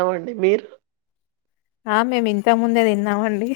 ఎవండి మీరు ఆ మేము ఇంత ముందే తిన్నామండి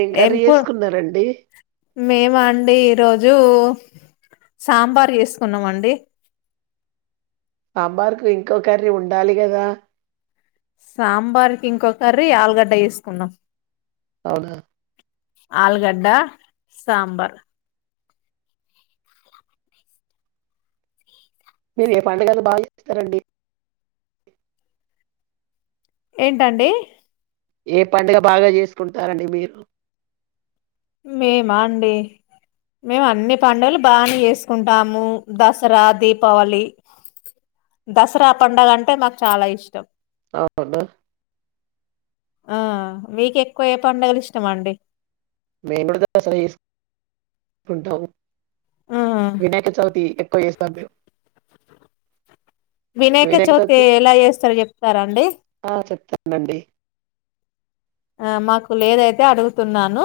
ఏం కర్రీ చేసుకున్నారంండి మేము అండి ఈరోోజు సాంబార్ చేసుకున్నామండి సాంబార్కు ఇంకోొ కర్రీ ఉండాలి కదా సాంబార్కిి ఇంకొకరి ఆలుగడ్డ చేసుకున్నాం అవునా ఆల్గడ్డ సాంబర్ మీరు ఏ పడుగలు బాగా చేస్తారండి ఏంటండి ఏ పండుగ బాగా చేసుకుంటారండి మీరు మేమా అండి మేము అన్ని పండుగలు బాగా చేసుకుంటాము దసరా దీపావళి దసరా పండుగ అంటే మాకు చాలా ఇష్టం అవునా ఆ మీకు ఎక్కువ ఏ పడుగలు ఇష్టం అండి మేముకూ దస సుకుంటాం ఆ వినాయక చవితి ఎక్కువ వేస్త అదే వినాయక చవితి ఎలా చేస్తారో చెప్తారా అండి నండి ఆ మాకు లేదైతే అడుగుతున్నాను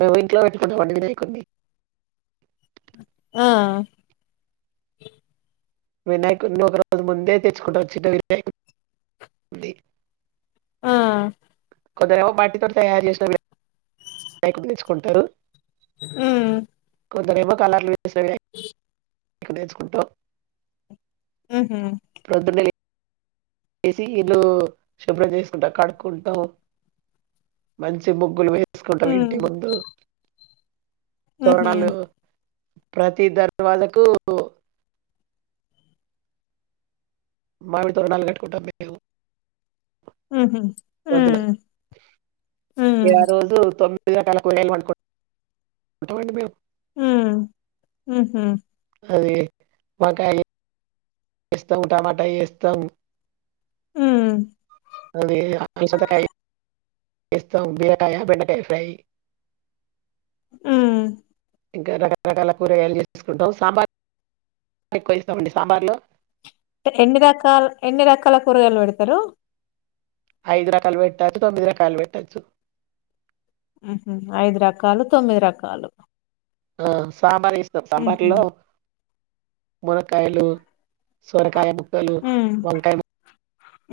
మేము ఇంట్లో పెట్టుకుంటాం వి అయికుడి ఆ వినాయకుని ఒక రోజు ముందే తెచ్చుకుంటచ్చటు వినాయ ఆ కొద్దిరేమ వాటి తో తయారు చేసినకుసుుకుంటారు అ కొందరేపుో కలర్లు వేసేవి వేసుుకుంటూ ఆహ చేసి ఇీల్ళ్లుు శుభ్రం చేసుకుంటా కడుక్ంటాము మంచి ముగ్గులు వేసుకుంటం ఇంటి హ్మ్ ముందు ఉహూ తోరణాలు ప్రతి దర్వాజకు మామిడి తోరణాలు కట్టుకుంటాం మే ఉహూ హ్మ్ హ్మ్ ఆ రోజు తొమి గట్టలా కూరయలు పంట ఉంటామండి మేము హ అది మాకా వేస్తాము టమాటా వేస్తాం హ్మ్ అదే అస ఇస్తాం బిరాయ బెండకాయ ఫ్రై ఉ ఇంకా రకరకాల కూరగాయలు చేసేసుకుంటాం సాంబార్ ఎక్కువ ఇస్తామండి సాంబార్లు ఎన్ని రకాల ఎన్ని రకాల కూరగాయలు పెడతరు ఐదు రకాలు పెట్టొచ్చు తొమ్మిది రకాలు పెట్టచ్చు హ ఐదు రకాలు తొమ్మిది రకాలు ఆ సాంబార్ ఇస్తాం ఉహూ సాంబార్లో ములకాయలు సోరకాయ ముక్కలు హ్మ్ వంకాయ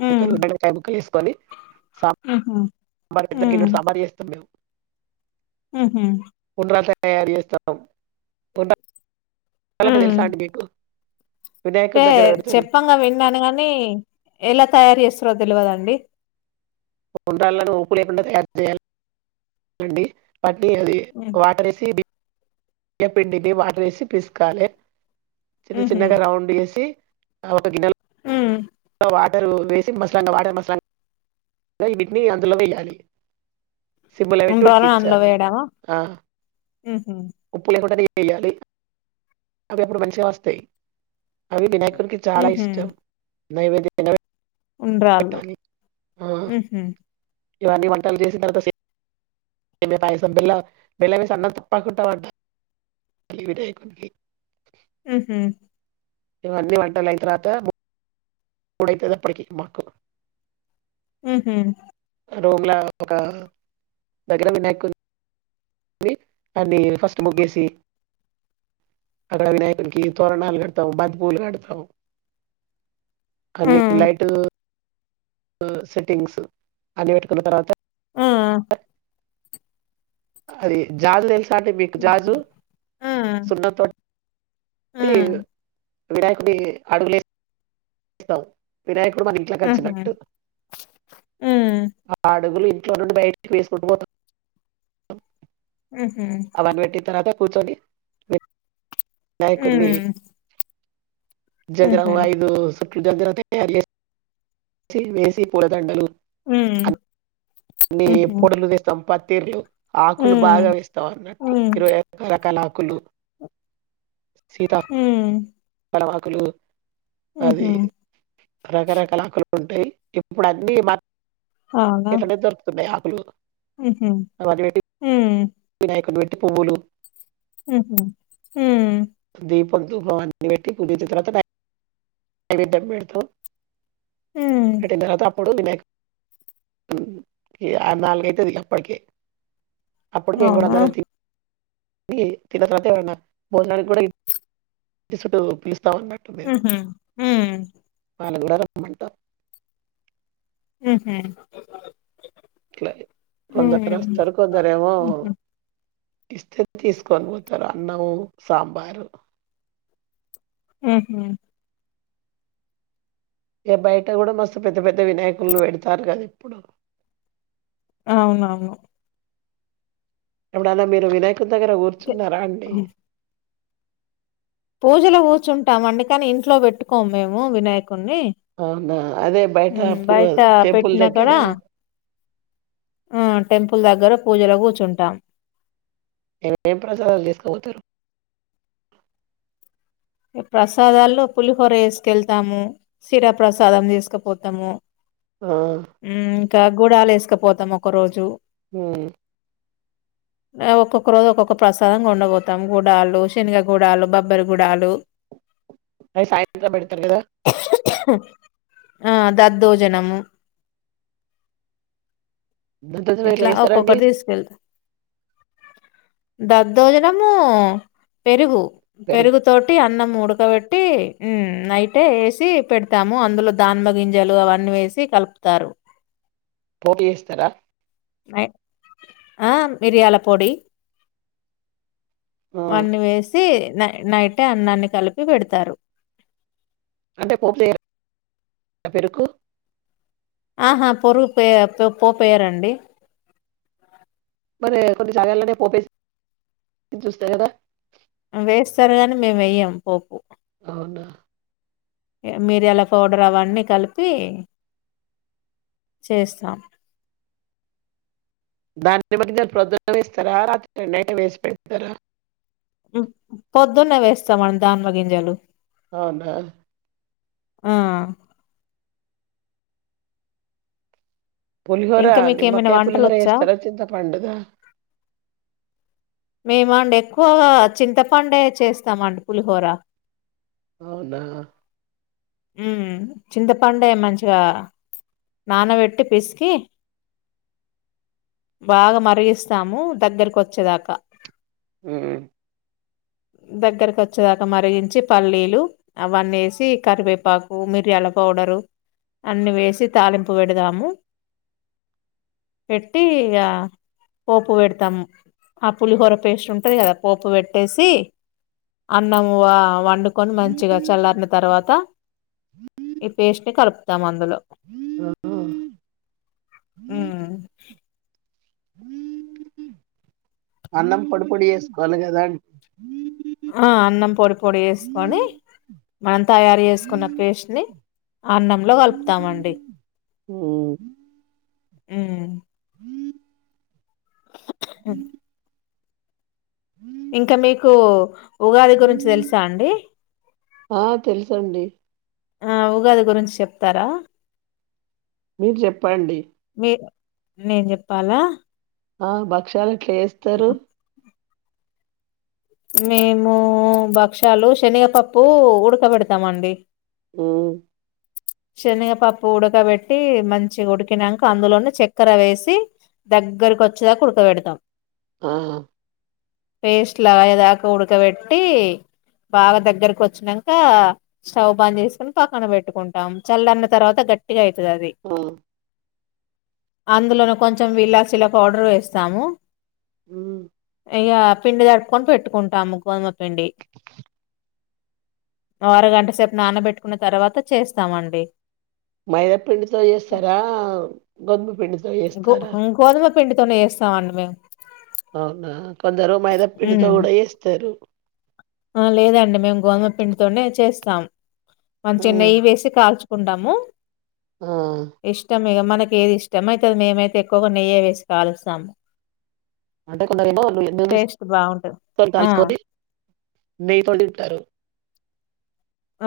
హ్మ్ ముక్క వేసుకొని సా ఉహూ పెద్ద కిల్లు సాబారి చేస్తాం మేము హహమ్ ఉండ్రాలు తయారు చేస్తాంట చలట హ్మ్ తెల్సా ఆడ్ బకు అంటే చెప్పంగా విన్నాను కాగాని ఎలా తయారు చేస్తారో తెలియదండి ఉండాలని ఊప్పు లేకుండా తయారు చేయాలిండి పట్టి అది హ్మ్ వాటర్ వేసిి బియ్య పిండిని వాటర్ వేసి పిసుకోవాలి చిన్న ఉహూ చిన్నగా రౌండ్ వేసి ఆ ఒక గిన్నె హ్మ్ వాటర్ వేసి మసలాంగా వాటర్ మసలా వీటిని అందులో వేయాలి సిబుల ఉండ్రాళ్ళను అందులో విట్ఊకిచ్చాని వేయడమా ఆ ఉహూ ఉప్పు లేకుండా చెయ్యాలి అవి అప్పుడు మనిషగా వస్తాయి అవి వినాయకు రికి చాలా ఉహూ ఇష్టం నైవేద ఉండ్రాళ్ళు పెట్టాలి ఆ ఉహూ ఇవన్నీ వంటలు చేసిన తర్వాత ఏమే పాయసం బిల్ల బిల్ల వేసి అన్న తప్పకుంంటా అంట విడయ కొడు ఆహ ఇవన్నీ వంటారుయి తర్వాత ఉడతదప్పటికే మాకు ఆహ రూమ్లా ఒక దగ్గర వినాయకు అ అన్ని ఫస్ట్ ముగ్గేసి అక్కడ వినాయకుడికి తోరణాలు కడతాం బద్బూలు కడతాం హ్మ్. అన్నిలైట్ హు సెట్టింగ్స్ అన్ని పెట్టుకున్న తర్వాత హా అది జల్లు డెల్సు చంటే మీకు జాజు ఆ! ఆహా! సున్నం తోటి హ్మ్. వినాయకుంది అడుగులే స్తావ్ వ్వినాయక ఇప్పుడు మన ఇంట్లోకి హుహు. వచ్చినట్టు హ్మ్. ఆ అడుగులు ఇంట్లో నుండి బయటికి వేసుకుంటూ పోతాం ఓ ఉమ్ హ్మ్ కూర్చొని ఉమ్ హ్మ్ హుహు. జగ్గారం ఓ ఐదు సూట్లో దగ్గర తయారు మేసి వేసి పూలదండలు ఉ నీ ఫోటోలు తీస్తాం పత్తిర్లు ఆకులు బాగా వేస్తావు అన్నట్టు హ్మ్. ఇరవై రకరకాల ఆకులు ఉ పడమాకులు అది రకరకాల ఆకులు ఉంటాయి ఇప్పుడు అన్నీ మార్కెట్ లోనే దొరుకుతున్నాయి ఆకులు ఉహు ఉ అట్టి పువ్వులు ఉహు ఉ దీపం దధూపం అన్ని పెట్టి పూజించిన తర్వాత నైవేద్యం పెడతావ్ హ్మ్. పెట్టిన్ తర్వాత ఇప్పుడు వినాయక్ కున్ కి ఇక నాలుగు అయితుంది అప్పటికే అప్పుడికే అవునా? ఊరందరూ తిని అది తిన్న తర్వాత ఎవరైనా భోజనాలు కూడా పిల్ పిల్స్ తబట్టు లేవు హుహు. హ్మ్. [unintelligible] మడ్ద హు హు ఇట్లా కొందరు వస్తారు కొందరు ఏమో హుహు. ఇస్తే తీసుకొని పోతారు అన్నం సాంబారు హ్మ్ ఇగ బయట కూడా మస్తు పెద్ద పెద్ద వినాయకులు పెడతారు కదా ఇప్పుడు అవునవును ఎప్పుడన్నా మీరు వినాయకుని దగ్గర తే కూర్చున్నారా అండి పూజలో కూర్చుంటాం అండి కాని ఇంట్లో పెట్టుకోము మేము వినాయక కొని అవునా అదే బయట బయట టెంపుల్ పెట్టినాక్కడ దగ్గర ఆ టెంపుల్ దగ్గర పూజలో కూర్చుంటాం ఏమేం ప్రసాదాలు చేసుకో పోతారు ప్రసాదాల్లో పులిహోర వేసుకెళ్తాము శిరా ప్రసాదం తీసుకపోతాము ఆ ఇక గూడాల ఎసుకపోతాం ఒక రోజు ఉమ్ ఒక్కొక్క రోజు ఒక్కొక్క ప్రసాదంగా కొండబొతం గుూడాలు శనగగూడాలు బబ్బరి గూడాలు అయి సాయంత్రం పెడతారు కదా ఆ దద్దోజనము దాంతో ఎట్లా ఇట్లా చేస్తారండి ఒక్కొక్కరు తీసుకెళ్తా దద్దోజనము పెరుగు పెరుగు తోటి అన్నంము ఉడకబెట్టి నైటే వేసి పెడతాము అందులో ధన్మ గింజలు అవన్నీ వేసి కలిప తారు పోటీ ఎస్తారా ఆ మిరియాల పొడి ఆ అన్నీ వేసి నై నైటే అన్నాన్ని కలిపి పెడతారు అంటే కోక్లేయర్రా పెరుకు ఆహా పొరు పే పొ పోపెయరండి మరి కొన్ని జగలనే పోపే [inaudible] చూస్తా కదా వేస్తారు గాని మేము వేయ్యాం పోపు అవునా మిరియాల పౌడర్ అవన్నీ కలిపి చేస్తాం దాన్ని బట్టి ప్రొద్దునేస్తారా రాత్రి రెం వేసి పెడతారా పొద్దున్నే వేస్తాంమండి దానిమ్మ గింజలు అవునా ఆ పులిహోర ఇంకా మీకేమైనా నిమ్మక్కయ పులిహోర వంటలొచ్చా? ఎస్తార చింత పండుదా మేమండి ఎక్కువగా చింతపండే చేస్తామండి పులిహోర అవునా మ్మ్ చింతపండే మంచిగా నానబెట్టి పిసికి బాగా మరిగిస్తాము దగ్గరకి వచ్చేదాకా హ్మ్ దగ్గరకు వచ్చేదాకా మరిగించి పల్లీలు అవన్నీ ఏసి కరివేపాకు మిరియాల పౌ డరు అన్ని వేసి తాలింపు పెడదాము పెట్టి ఇగ పోపు పెడతాము పులిహోర పేస్ట్ ఉంటది కదా పోపు పెట్టేసి అన్నము ఆ వండుకొని మంచిగ చల్లారిన తర్వాత ఈ పేస్ట్‌ని కలుపుతాం అం దులో ఆహా. ఉమ్మ్మ్ అన్నం పొడి పొడి చేేసుకోవాలి కదా అం ఆ అన్నం పొడి పొడి చేసుకొని మనం తయారు చేసుకున్న పేస్ట్‌ని అన్నంలో కలుపుతామండి ఉమ్. అ మీకు ఉగాది గురించి తెలుసా అండి ఆ తెలుసండి ఆ ఉగాది గురించి చెప్తారా మీరు చెప్పండి మీ నేను చెప్పాలా ఆ భక్షాలు ఎట్లా చేస్తారు మేము భక్షాలు శనిగపప్పు ఉడకబెడతామండి మ్మ్ శనగపప్పు ఉడకబెట్టి మంచిగా ఉడికినాంక అందులోనే చెక్కెర వేసి దగ్గరకు వచ్చేదాకా ఉడకబెడతాం ఆ పేస్ట్ లాగా అయ్యేదాకా ఉడకబెట్టి బాగా దగ్గరకు వచ్చానంక స్టవ్ బంద్ చేసుకొని పక్కన పెట్టుకుంటాం చల్లరిన్న తర్వాత గట్టిగా అ యితాది ఆ, ఆ, అందులోనే కొంచెం విలాసీల‌ పౌడర్ వేస్తాము మ్మ్ ఇగ పిండి జడుపుకొని పెట్టుకుంటాము గోధమ పిండి ఓ అరగంట సేపు నానబెట్టుకున్న తర్వాత చేస్తామండి మైదాపిండితో చేస్తారా గొందమపిండితో గో చేస్తారా గోధుమ పిండితోనే చేస్తామండి మేము అవునా కొందరు మైదా పిండితో హ్మ్. కూడా ఏస్తరు ఆ లేదండి మేము గోధుమ పిండితోనే చేస్తాం మంచి ఉమ్ నెయ్యి వేసి కాల్చు కుంటాము ఆ మనకి ఏది ఇష్టం అయితే అది మేమైతే ఎక్కువగా నెయ్యి వేసి కలుస్తాము అంటే కొందరేమో బాగుంటది ఆ [unintelligible] నెయ్యి తో తింటారు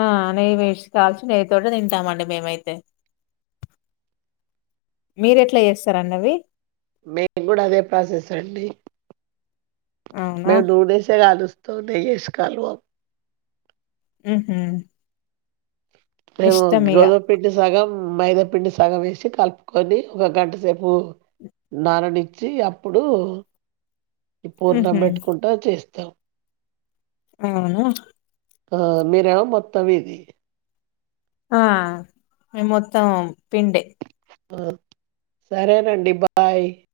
ఆ నెయ్యి వేసి కాల్సి నెయ్యి తోటె తింటామండి మేమైతే మీరెట్లా చేస్తారండి అవి మేము కూడా అదే ప్రాసెసే అండి అవునా మేము నూనెసే కాలుస్తా నూనె ఏసి కాలవం హ్మ్ హ్మ మేము గోధుమపిండి సగం మైదాపిండి సగం వేసి కలుపుకొని ఒక గంట సేపు నానానించి అప్పుడు పూర్ణం ఉహు పెట్టుకుంటా చేస్తాం అవునా ఆ మీరేమో మొత్తం ఇది ఆ మేమ్ మొత్తం పిండే ఆ సరేనండి బాయ్